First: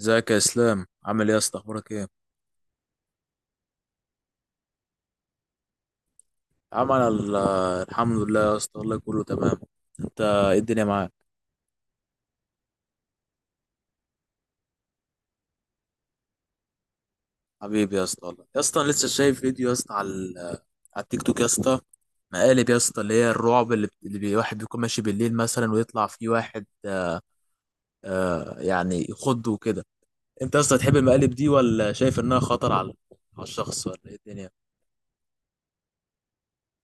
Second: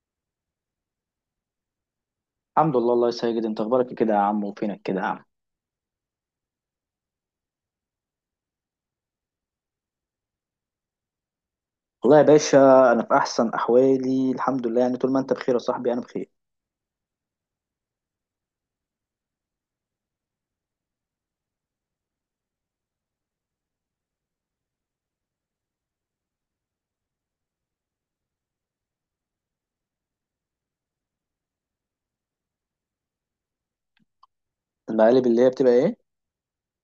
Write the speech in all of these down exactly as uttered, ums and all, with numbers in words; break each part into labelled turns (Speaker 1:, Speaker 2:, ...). Speaker 1: ازيك يا اسلام؟ عامل ايه يا اسطى؟ اخبارك ايه؟
Speaker 2: الحمد لله. الله يسعدك، انت اخبارك إيه كده يا عم؟ وفينك كده يا عم؟
Speaker 1: عمل الحمد لله يا اسطى، والله كله تمام. انت ايه الدنيا معاك؟
Speaker 2: والله يا باشا، انا في احسن احوالي الحمد لله، يعني طول ما انت بخير يا صاحبي انا بخير.
Speaker 1: حبيبي يا اسطى، والله يا اسطى، انا لسه شايف فيديو يا اسطى على ال- على التيك توك يا اسطى، مقالب يا اسطى، اللي هي الرعب اللي, بت- اللي بي- واحد بيكون ماشي بالليل مثلا، ويطلع فيه واحد آه يعني يخضه وكده. انت يا اسطى تحب المقالب دي، ولا شايف انها خطر على على الشخص، ولا ايه الدنيا؟
Speaker 2: المقالب اللي هي بتبقى ايه؟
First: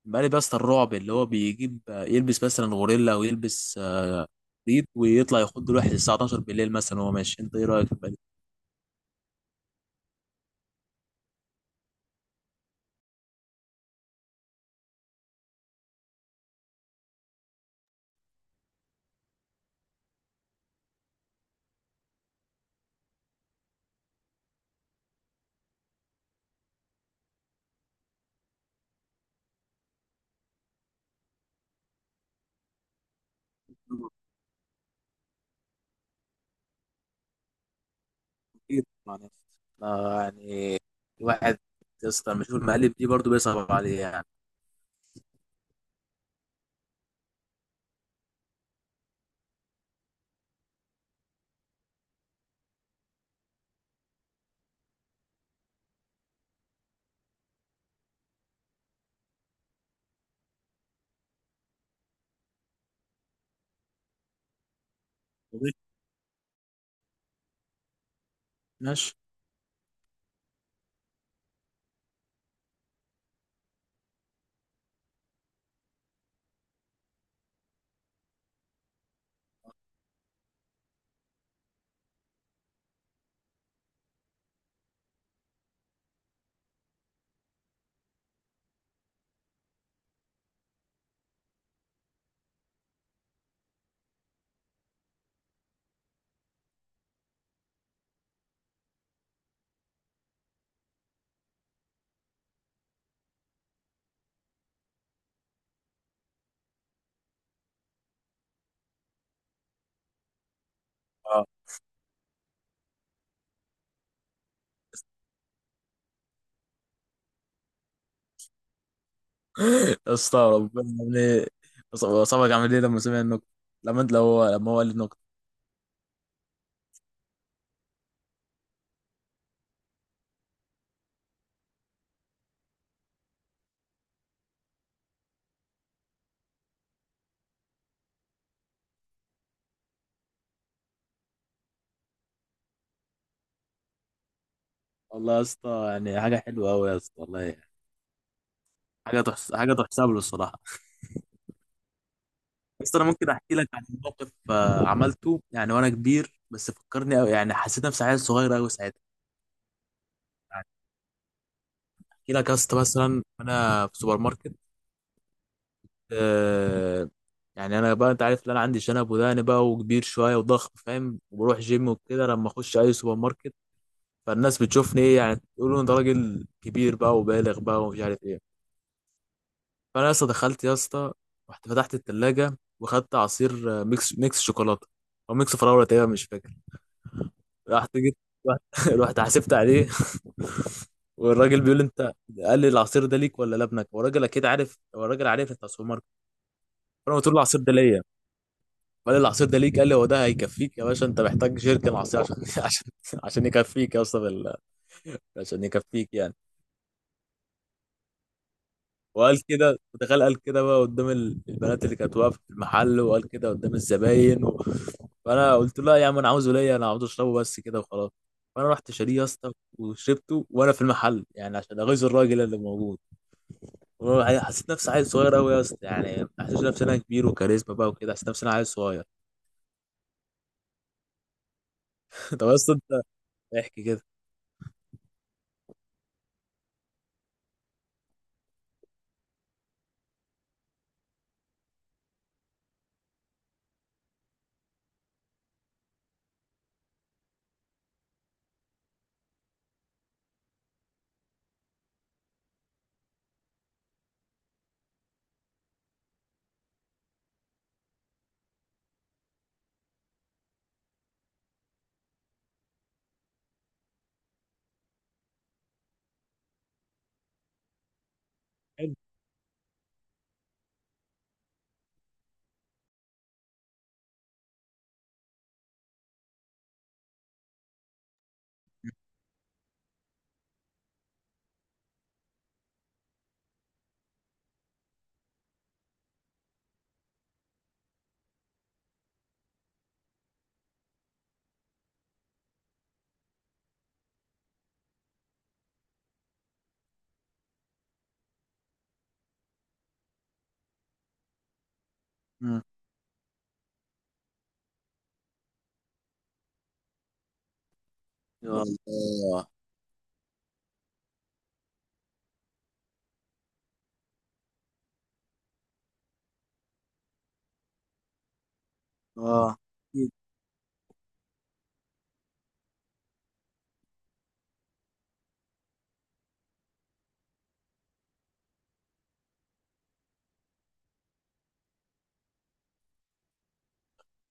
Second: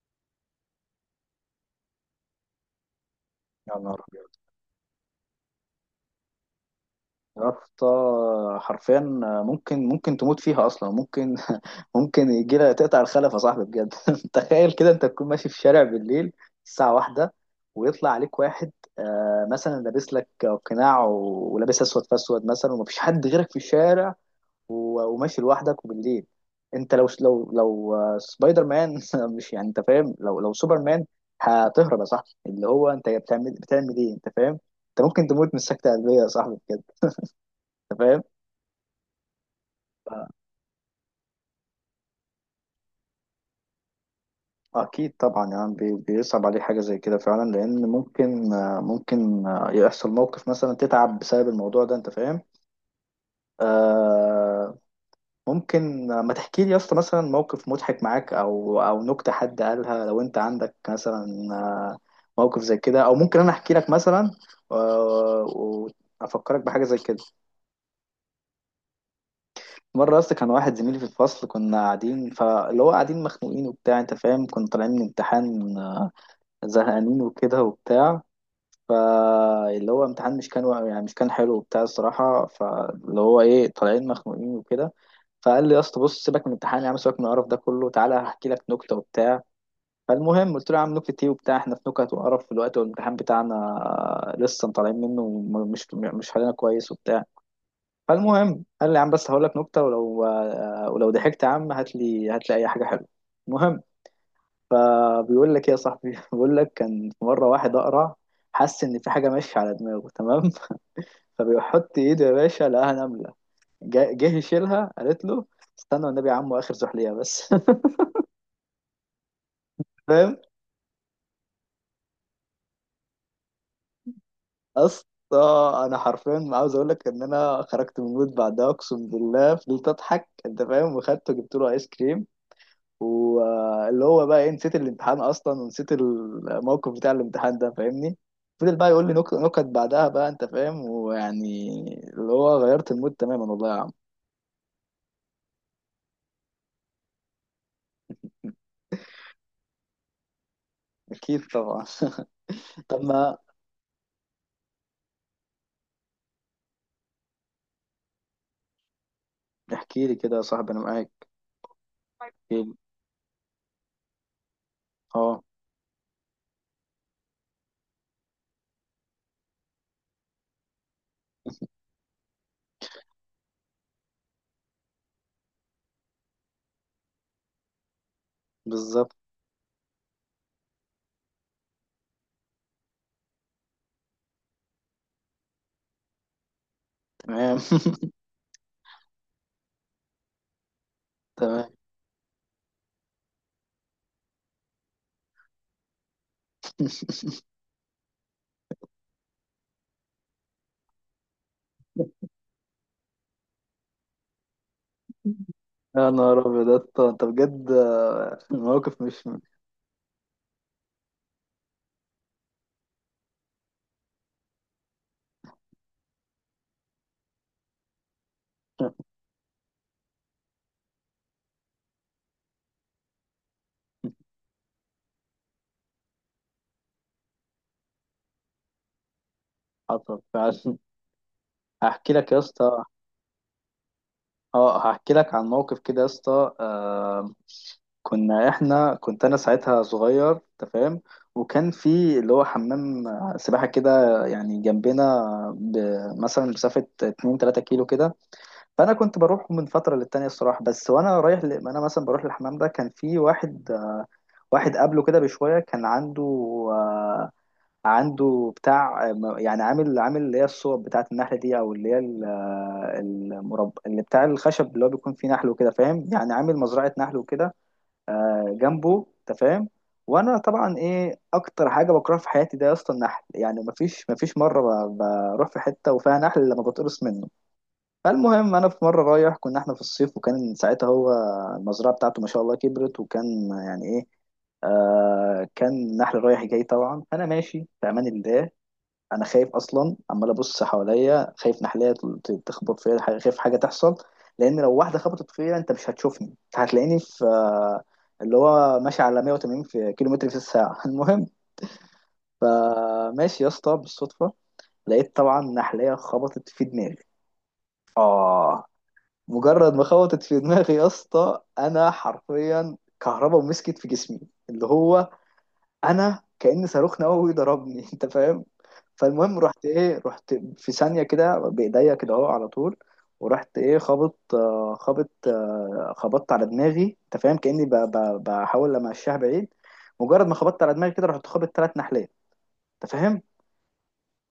Speaker 1: مقلب يا اسطى الرعب اللي هو بيجيب يلبس مثلا غوريلا، او يلبس
Speaker 2: يا نهار
Speaker 1: آه،
Speaker 2: ابيض
Speaker 1: ريد، ويطلع يخض الواحد الساعه اتناشر بالليل مثلا وهو ماشي.
Speaker 2: يا
Speaker 1: انت ايه
Speaker 2: اسطى،
Speaker 1: رايك في المقالب؟
Speaker 2: حرفيا ممكن ممكن تموت فيها اصلا. ممكن ممكن يجي لها تقطع الخلف يا صاحبي بجد. تخيل كده انت تكون ماشي في شارع بالليل، الساعه واحدة، ويطلع عليك واحد، آه، مثلا لابس لك قناع ولابس اسود في اسود مثلا، ومفيش حد غيرك في الشارع، و- وماشي لوحدك وبالليل. انت لو لو لو آه، سبايدر مان مش يعني، انت فاهم؟ لو لو سوبر مان هتهرب يا صاحبي، اللي هو انت بتعمل بتعمل ايه؟ انت فاهم؟ انت ممكن تموت من سكتة قلبية يا صاحبي بجد. انت فاهم؟
Speaker 1: كتير طبعا يا اسطى. آه، يعني الواحد يا اسطى لما يشوف المقالب دي برضه بيصعب عليه يعني.
Speaker 2: اكيد طبعا، يعني بي- بيصعب عليه حاجة زي كده فعلا، لان ممكن آه، ممكن آه، يحصل موقف مثلا تتعب بسبب الموضوع ده، انت فاهم؟ آه، ممكن ما تحكي لي يا اسطى مثلا موقف مضحك معاك، او او نكته حد قالها لو انت عندك مثلا. آه، موقف زي كده، او ممكن انا احكي لك مثلا. آه، وافكرك بحاجه زي كده.
Speaker 1: ماشي.
Speaker 2: مره يا اسطى كان واحد زميلي في الفصل، كنا قاعدين، فاللي هو قاعدين مخنوقين وبتاع، انت فاهم، كنا طالعين من امتحان، آه، زهقانين وكده وبتاع. فاللي هو امتحان مش كان وق- يعني مش كان حلو وبتاع الصراحة. فاللي هو ايه، طالعين مخنوقين وكده. فقال لي يا اسطى بص، سيبك من الامتحان يا عم، سيبك من القرف ده كله، تعالى هحكي لك نكتة وبتاع. فالمهم قلت له يا عم، نكتة ايه وبتاع؟ احنا في نكت وقرف في الوقت، والامتحان بتاعنا لسه طالعين منه، ومش مش حالنا كويس وبتاع. فالمهم قال لي يا عم، بس هقول لك نكتة، ولو ولو ضحكت يا عم هات لي هات لي اي حاجة حلوة. المهم، فبيقول لك ايه يا صاحبي؟ بيقول لك، كان في مره واحد اقرع، حس ان في حاجه ماشيه على دماغه. تمام.
Speaker 1: اه.
Speaker 2: فبيحط ايده يا باشا، لقاها نمله. جا- جه يشيلها، قالت له استنى والنبي يا عم، اخر زحليقه بس.
Speaker 1: يا
Speaker 2: فاهم؟
Speaker 1: اسطى، ربنا عامل ايه؟ صاحبك عامل ايه لما سمع النكته؟ لما انت لو هو لما هو قال النكته.
Speaker 2: اصلا انا حرفيا عاوز اقول لك ان انا خرجت من المود بعدها، اقسم بالله فضلت اضحك، انت فاهم، وخدته جبت له ايس كريم. واللي هو بقى ايه، نسيت الامتحان اصلا، ونسيت الموقف بتاع الامتحان ده، فاهمني. فضل بقى يقول لي نك- نكت بعدها بقى، انت فاهم، ويعني اللي هو غيرت المود تماما والله يا عم.
Speaker 1: والله يا اسطى يعني حاجه حلوه قوي يا اسطى، والله يعني. حاجه تحس... حاجه تحسب له الصراحه.
Speaker 2: اكيد طبعا.
Speaker 1: بس
Speaker 2: طب
Speaker 1: انا ممكن
Speaker 2: ما
Speaker 1: احكي لك عن موقف آه، عملته يعني وانا كبير، بس فكرني أوي. يعني حسيت نفسي عيل صغير قوي ساعتها.
Speaker 2: احكي لي كده يا
Speaker 1: يعني
Speaker 2: صاحبي، انا معاك.
Speaker 1: احكي لك
Speaker 2: احكي
Speaker 1: يا
Speaker 2: لي.
Speaker 1: اسطى مثلا انا في سوبر ماركت.
Speaker 2: اه.
Speaker 1: آه، يعني انا بقى انت عارف ان انا عندي شنب وداني بقى، وكبير شويه وضخم، فاهم؟ وبروح جيم وكده، لما اخش اي سوبر ماركت فالناس بتشوفني ايه؟ يعني تقولوا انت راجل كبير بقى وبالغ بقى، ومش عارف ايه.
Speaker 2: بالظبط.
Speaker 1: فانا يا اسطى دخلت يا اسطى، رحت فتحت التلاجه واخدت عصير آه، ميكس ميكس شوكولاته، او ميكس فراوله تقريبا مش فاكر.
Speaker 2: تمام.
Speaker 1: رحت جيت رحت رحت حسبت عليه. والراجل
Speaker 2: تمام.
Speaker 1: بيقول لي انت، قال لي: العصير ده ليك ولا لابنك؟ والراجل اكيد عارف، هو الراجل عارف انت سوبر ماركت. فانا قلت له: العصير ده ليا. قال لي: العصير ده ليك؟ قال لي: هو ده هيكفيك يا باشا؟ انت محتاج جيركن عصير عشان عشان عشان يكفيك يا اسطى، بال- عشان يكفيك
Speaker 2: يا
Speaker 1: يعني.
Speaker 2: نهار ابيض يا اسطى، انت بجد، آه، الموقف مش
Speaker 1: وقال كده، متخيل؟ قال كده بقى قدام ال- البنات اللي كانت واقفه في المحل، وقال كده قدام الزباين و... فانا قلت له: لا يا عم، انا عاوزه ليا، انا عاوز اشربه بس كده وخلاص. فانا رحت شاريه يا اسطى، وشربته وانا في المحل يعني عشان اغيظ الراجل اللي موجود. وأنا حسيت نفسي عيل صغير قوي يا اسطى، يعني ما حسيتش نفسي انا كبير وكاريزما بقى وكده، حسيت نفسي انا عيل صغير.
Speaker 2: حصل فعلا. هحكي لك يا
Speaker 1: طب يا اسطى
Speaker 2: اسطى.
Speaker 1: انت احكي كده.
Speaker 2: اه، هحكي لك عن موقف كده يا اسطى. آه، كنا احنا، كنت انا ساعتها صغير تفهم، وكان في اللي هو حمام سباحة كده، يعني جنبنا، ب- مثلا مسافة اثنين تلاتة كيلو كده. فانا كنت بروح من فترة للتانية الصراحة، بس وانا رايح ل... انا مثلا بروح للحمام ده كان في واحد، واحد قبله كده بشوية كان عنده، آه، عنده بتاع، يعني عامل عامل اللي هي الصوب بتاعة النحلة دي، او اللي هي ال- المرب اللي بتاع الخشب اللي هو بيكون فيه نحل وكده، فاهم؟ يعني عامل مزرعة نحل وكده، آه،
Speaker 1: حلو.
Speaker 2: جنبه، انت فاهم؟ وانا طبعا ايه اكتر حاجه بكرهها في حياتي ده يا اسطى، النحل. يعني مفيش مفيش مره ب- بروح في حته وفيها نحل لما بتقرص منه. فالمهم انا في مره رايح، كنا احنا في الصيف، وكان ساعتها هو المزرعه بتاعته ما شاء الله كبرت، وكان يعني ايه، آه، كان نحل رايح جاي طبعا. فانا ماشي في امان الله، انا خايف اصلا، عمال ابص حواليا، خايف نحلية ت- تخبط فيا، ح- خايف حاجه تحصل، لان لو واحده خبطت فيا انت مش هتشوفني، انت هتلاقيني في اللي هو ماشي على مية وتمانين في كيلو متر في الساعه. المهم،
Speaker 1: مم.
Speaker 2: فماشي يا اسطى بالصدفه، لقيت طبعا نحلية خبطت في دماغي.
Speaker 1: يا
Speaker 2: اه.
Speaker 1: الله.
Speaker 2: مجرد ما خبطت في دماغي يا اسطى، انا حرفيا كهربا ومسكت في جسمي، اللي هو انا كأن صاروخ نووي ضربني. انت فاهم؟ فالمهم
Speaker 1: اه.
Speaker 2: رحت ايه،
Speaker 1: يا
Speaker 2: رحت في ثانية كده بإيديا كده اهو على طول، ورحت ايه خابط، آه، خابط، آه، خبطت على دماغي، انت فاهم، كأني ب- ب- بحاول امشيها بعيد. مجرد ما خبطت على دماغي كده رحت خابط ثلاث نحلات. انت فاهم؟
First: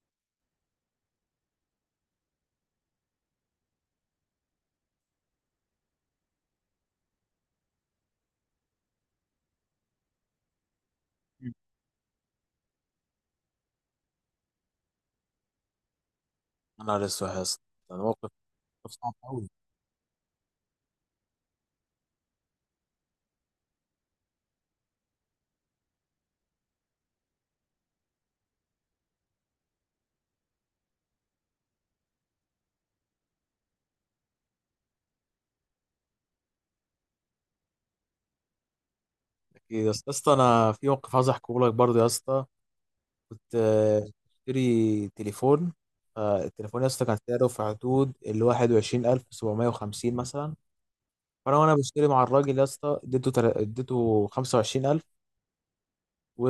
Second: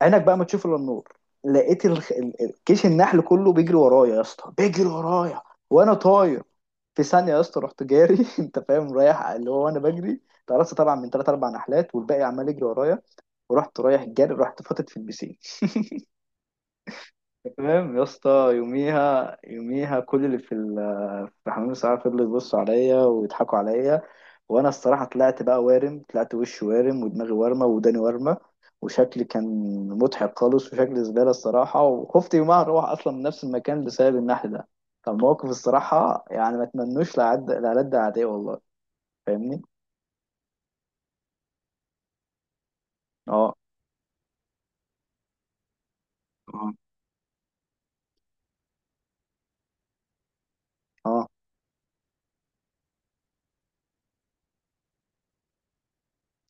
Speaker 2: عينك بقى ما تشوف الا النور. لقيت الخ... ال- ال- كيش النحل كله بيجري ورايا يا اسطى، بيجري ورايا وانا طاير. في ثانية يا اسطى رحت جاري انت فاهم؟ رايح، اللي هو انا بجري، اتقرصت طبعا من ثلاث اربع نحلات، والباقي عمال يجري ورايا. ورحت رايح جاري، رحت فاتت في البسين.
Speaker 1: نهار اسود يا اسطى،
Speaker 2: تمام
Speaker 1: ده
Speaker 2: يا اسطى.
Speaker 1: موقف. موقف صعب
Speaker 2: يوميها
Speaker 1: قوي.
Speaker 2: يوميها كل اللي في ال- في حمام الساعه فضلوا يبصوا عليا ويضحكوا عليا. وانا الصراحه طلعت بقى وارم، طلعت وشي وارم ودماغي وارمه وداني وارمه، وشكلي كان مضحك خالص، وشكلي زباله الصراحه، وخفت يومها اروح اصلا من نفس المكان بسبب النحل ده. فالموقف الصراحه يعني ما اتمنوش لعد لعد اعدائي والله. فاهمني؟
Speaker 1: يا اسطى، يا اسطى، انا في موقف عايز احكيه لك برضه يا اسطى.
Speaker 2: اه.
Speaker 1: كنت آه، بشتري تليفون. آه،
Speaker 2: اه.
Speaker 1: التليفون يا اسطى كان سعره في حدود ال واحد وعشرين الف وسبعمية وخمسين مثلا.
Speaker 2: اه.
Speaker 1: فانا وانا بشتري مع الراجل يا اسطى، اديته تل- اديته خمسة وعشرين الف،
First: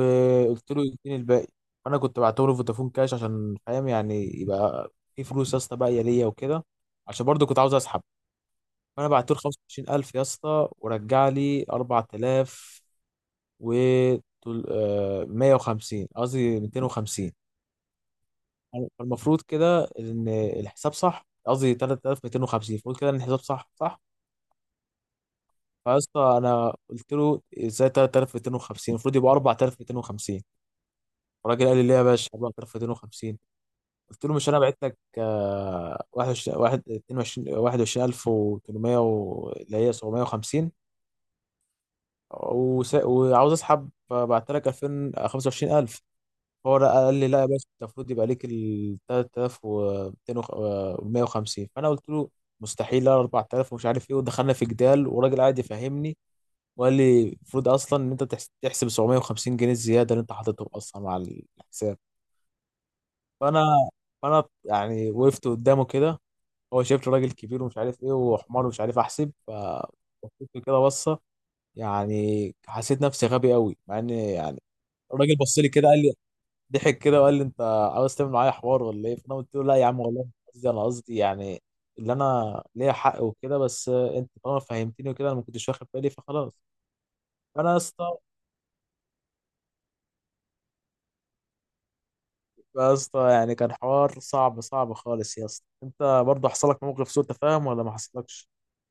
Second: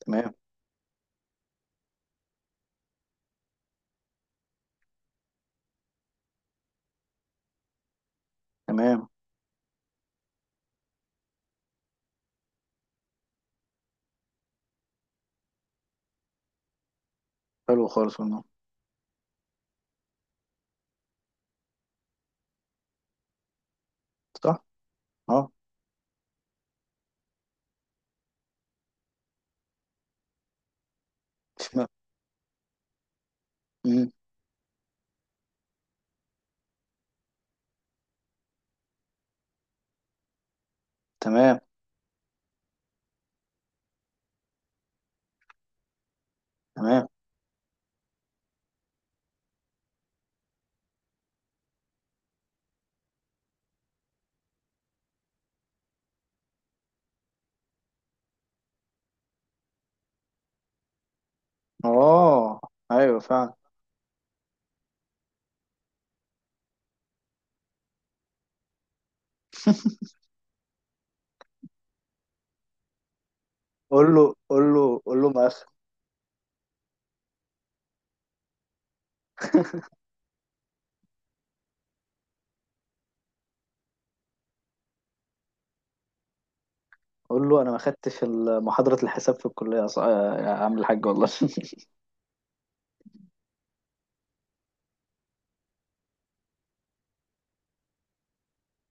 Speaker 2: تمام.
Speaker 1: له يديني الباقي. فانا كنت بعته له فودافون كاش عشان فاهم يعني، يبقى في فلوس يا اسطى باقيه ليا وكده، عشان برضه كنت عاوز اسحب.
Speaker 2: تمام.
Speaker 1: فانا بعت له خمسة وعشرين الف يا اسطى، ورجع لي اربعة آلاف و طول- آه، مية وخمسين قصدي ميتين وخمسين.
Speaker 2: حلو خالص والله.
Speaker 1: فالمفروض كده ان الحساب صح، قصدي تلاتة آلاف ومتين وخمسين. المفروض كده ان الحساب صح صح.
Speaker 2: صح. اه.
Speaker 1: فاسطى انا قلت له: ازاي تلاتة آلاف ومتين وخمسين؟ المفروض يبقى اربعة آلاف ومتين وخمسين. الراجل قال لي:
Speaker 2: تمام.
Speaker 1: ليه يا باشا اربعة آلاف ومتين وخمسين؟
Speaker 2: مم،
Speaker 1: قلت له: مش انا بعت لك آه، واحد وعشرين واحد- اتنين وعشرين واحد وعشرين الف وثمنمية و- اللي هي سبعمية وخمسين،
Speaker 2: تمام.
Speaker 1: وس- وعاوز اسحب، بعت لك الفين خمسة وعشرين الف. هو لا-
Speaker 2: تمام.
Speaker 1: قال لي: لا يا باشا، أنت المفروض يبقى ليك ال تلاتة آلاف ومتين وخمسين. فانا قلت له: مستحيل، لا اربعة آلاف ومش عارف ايه. ودخلنا في جدال، وراجل قاعد يفهمني وقال لي: المفروض اصلا ان انت تحس- تحسب سبعمية وخمسين جنيه الزياده اللي انت حاططهم اصلا مع الحساب.
Speaker 2: اه. ايوه فعلا.
Speaker 1: فانا فانا يعني وقفت قدامه كده، هو شايف راجل كبير ومش عارف ايه وحمار ومش عارف احسب، ف بصيت له كده بصه. يعني حسيت نفسي غبي قوي، مع
Speaker 2: قول
Speaker 1: ان
Speaker 2: له
Speaker 1: يعني
Speaker 2: قول له قول له
Speaker 1: الراجل
Speaker 2: ما
Speaker 1: بص
Speaker 2: أخ-
Speaker 1: لي كده قال لي، ضحك كده وقال لي: انت عاوز تعمل معايا حوار ولا ايه؟ فانا قلت له: لا يا عم والله مش قصدي، انا قصدي يعني اللي انا ليا حق وكده، بس انت طالما فهمتني وكده، انا ما كنتش واخد بالي فخلاص.
Speaker 2: قول له انا
Speaker 1: فانا يا
Speaker 2: ما
Speaker 1: اسطى
Speaker 2: خدتش ال- محاضره الحساب في الكليه يا ص- آه، يا عم الحاج، والله.
Speaker 1: يا اسطى يعني كان حوار صعب صعب خالص يا اسطى. انت برضه حصل لك موقف سوء تفاهم، ولا ما حصلكش؟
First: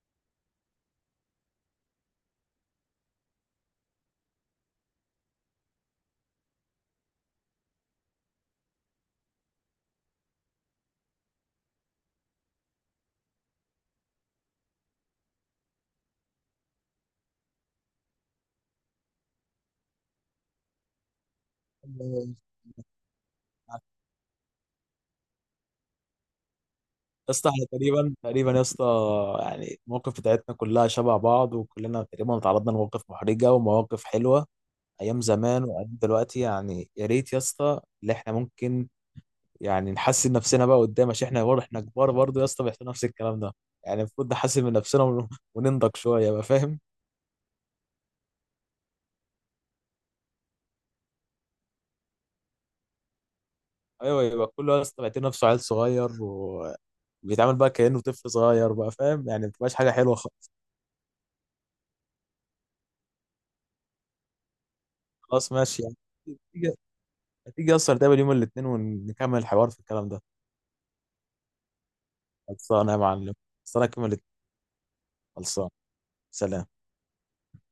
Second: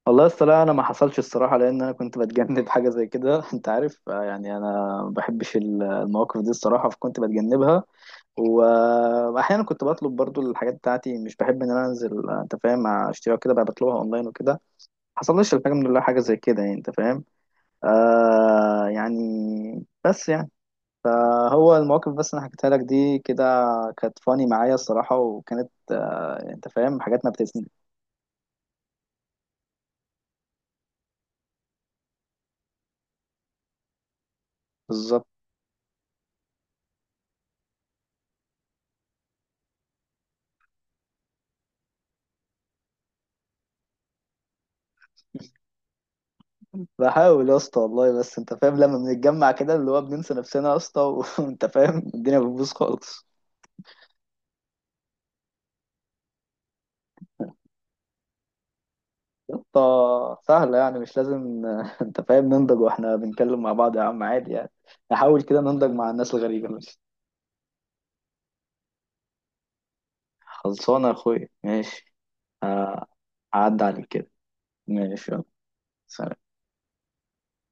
Speaker 2: والله اصل لا، انا ما حصلش الصراحه لان انا كنت بتجنب حاجه زي كده. انت عارف، آه، يعني انا ما بحبش ال- المواقف دي الصراحه، فكنت بتجنبها، و- واحيانا كنت بطلب برضو الحاجات بتاعتي، مش بحب ان انا انزل، آه، انت فاهم، اشتريها كده بقى، بطلبها اونلاين وكده. ما حصلش الحمد لله حاجه زي كده، يعني انت فاهم. آه، يعني بس يعني، فهو المواقف بس
Speaker 1: يا
Speaker 2: اللي حكيتها لك دي كده كانت فاني معايا الصراحة، وكانت آه، انت فاهم، حاجات ما
Speaker 1: اسطى، احنا
Speaker 2: بتزني.
Speaker 1: تقريبا تقريبا يا اسطى، يعني المواقف بتاعتنا كلها شبه بعض، وكلنا تقريبا تعرضنا لمواقف محرجه ومواقف حلوه، ايام
Speaker 2: بالظبط.
Speaker 1: زمان وايام دلوقتي. يعني يا ريت يا اسطى اللي احنا ممكن يعني نحسن نفسنا بقى قدام، عشان احنا برضه احنا كبار برضه يا اسطى، بيحصل نفس الكلام ده. يعني المفروض نحسن من نفسنا ون- وننضج شويه بقى، فاهم؟
Speaker 2: بحاول يا اسطى والله، بس انت فاهم لما بنتجمع كده اللي هو بننسى نفسنا يا اسطى. وانت فاهم الدنيا بتبوظ خالص.
Speaker 1: ايوه، يبقى كله يا اسطى بيعتبر نفسه عيل صغير، وبيتعامل بقى كانه طفل صغير بقى، فاهم يعني؟ ما
Speaker 2: يا
Speaker 1: بتبقاش حاجه حلوه
Speaker 2: اسطى
Speaker 1: خالص.
Speaker 2: سهلة، يعني مش لازم آه، انت فاهم ننضج واحنا بنتكلم مع بعض يا عم، عادي يعني. نحاول
Speaker 1: خلاص
Speaker 2: كده
Speaker 1: ماشي
Speaker 2: ننضج
Speaker 1: يعني.
Speaker 2: مع الناس
Speaker 1: هتيجي
Speaker 2: الغريبة بس.
Speaker 1: هتيجي اصلا نتقابل يوم الاثنين ونكمل الحوار في الكلام ده؟
Speaker 2: خلصانة يا اخويا، ماشي.
Speaker 1: خلصانه يا معلم.
Speaker 2: عدى
Speaker 1: خلصانه
Speaker 2: عليك
Speaker 1: يوم
Speaker 2: كده.
Speaker 1: الاثنين.
Speaker 2: ماشي يلا.
Speaker 1: خلصانه.
Speaker 2: سلام.
Speaker 1: سلام.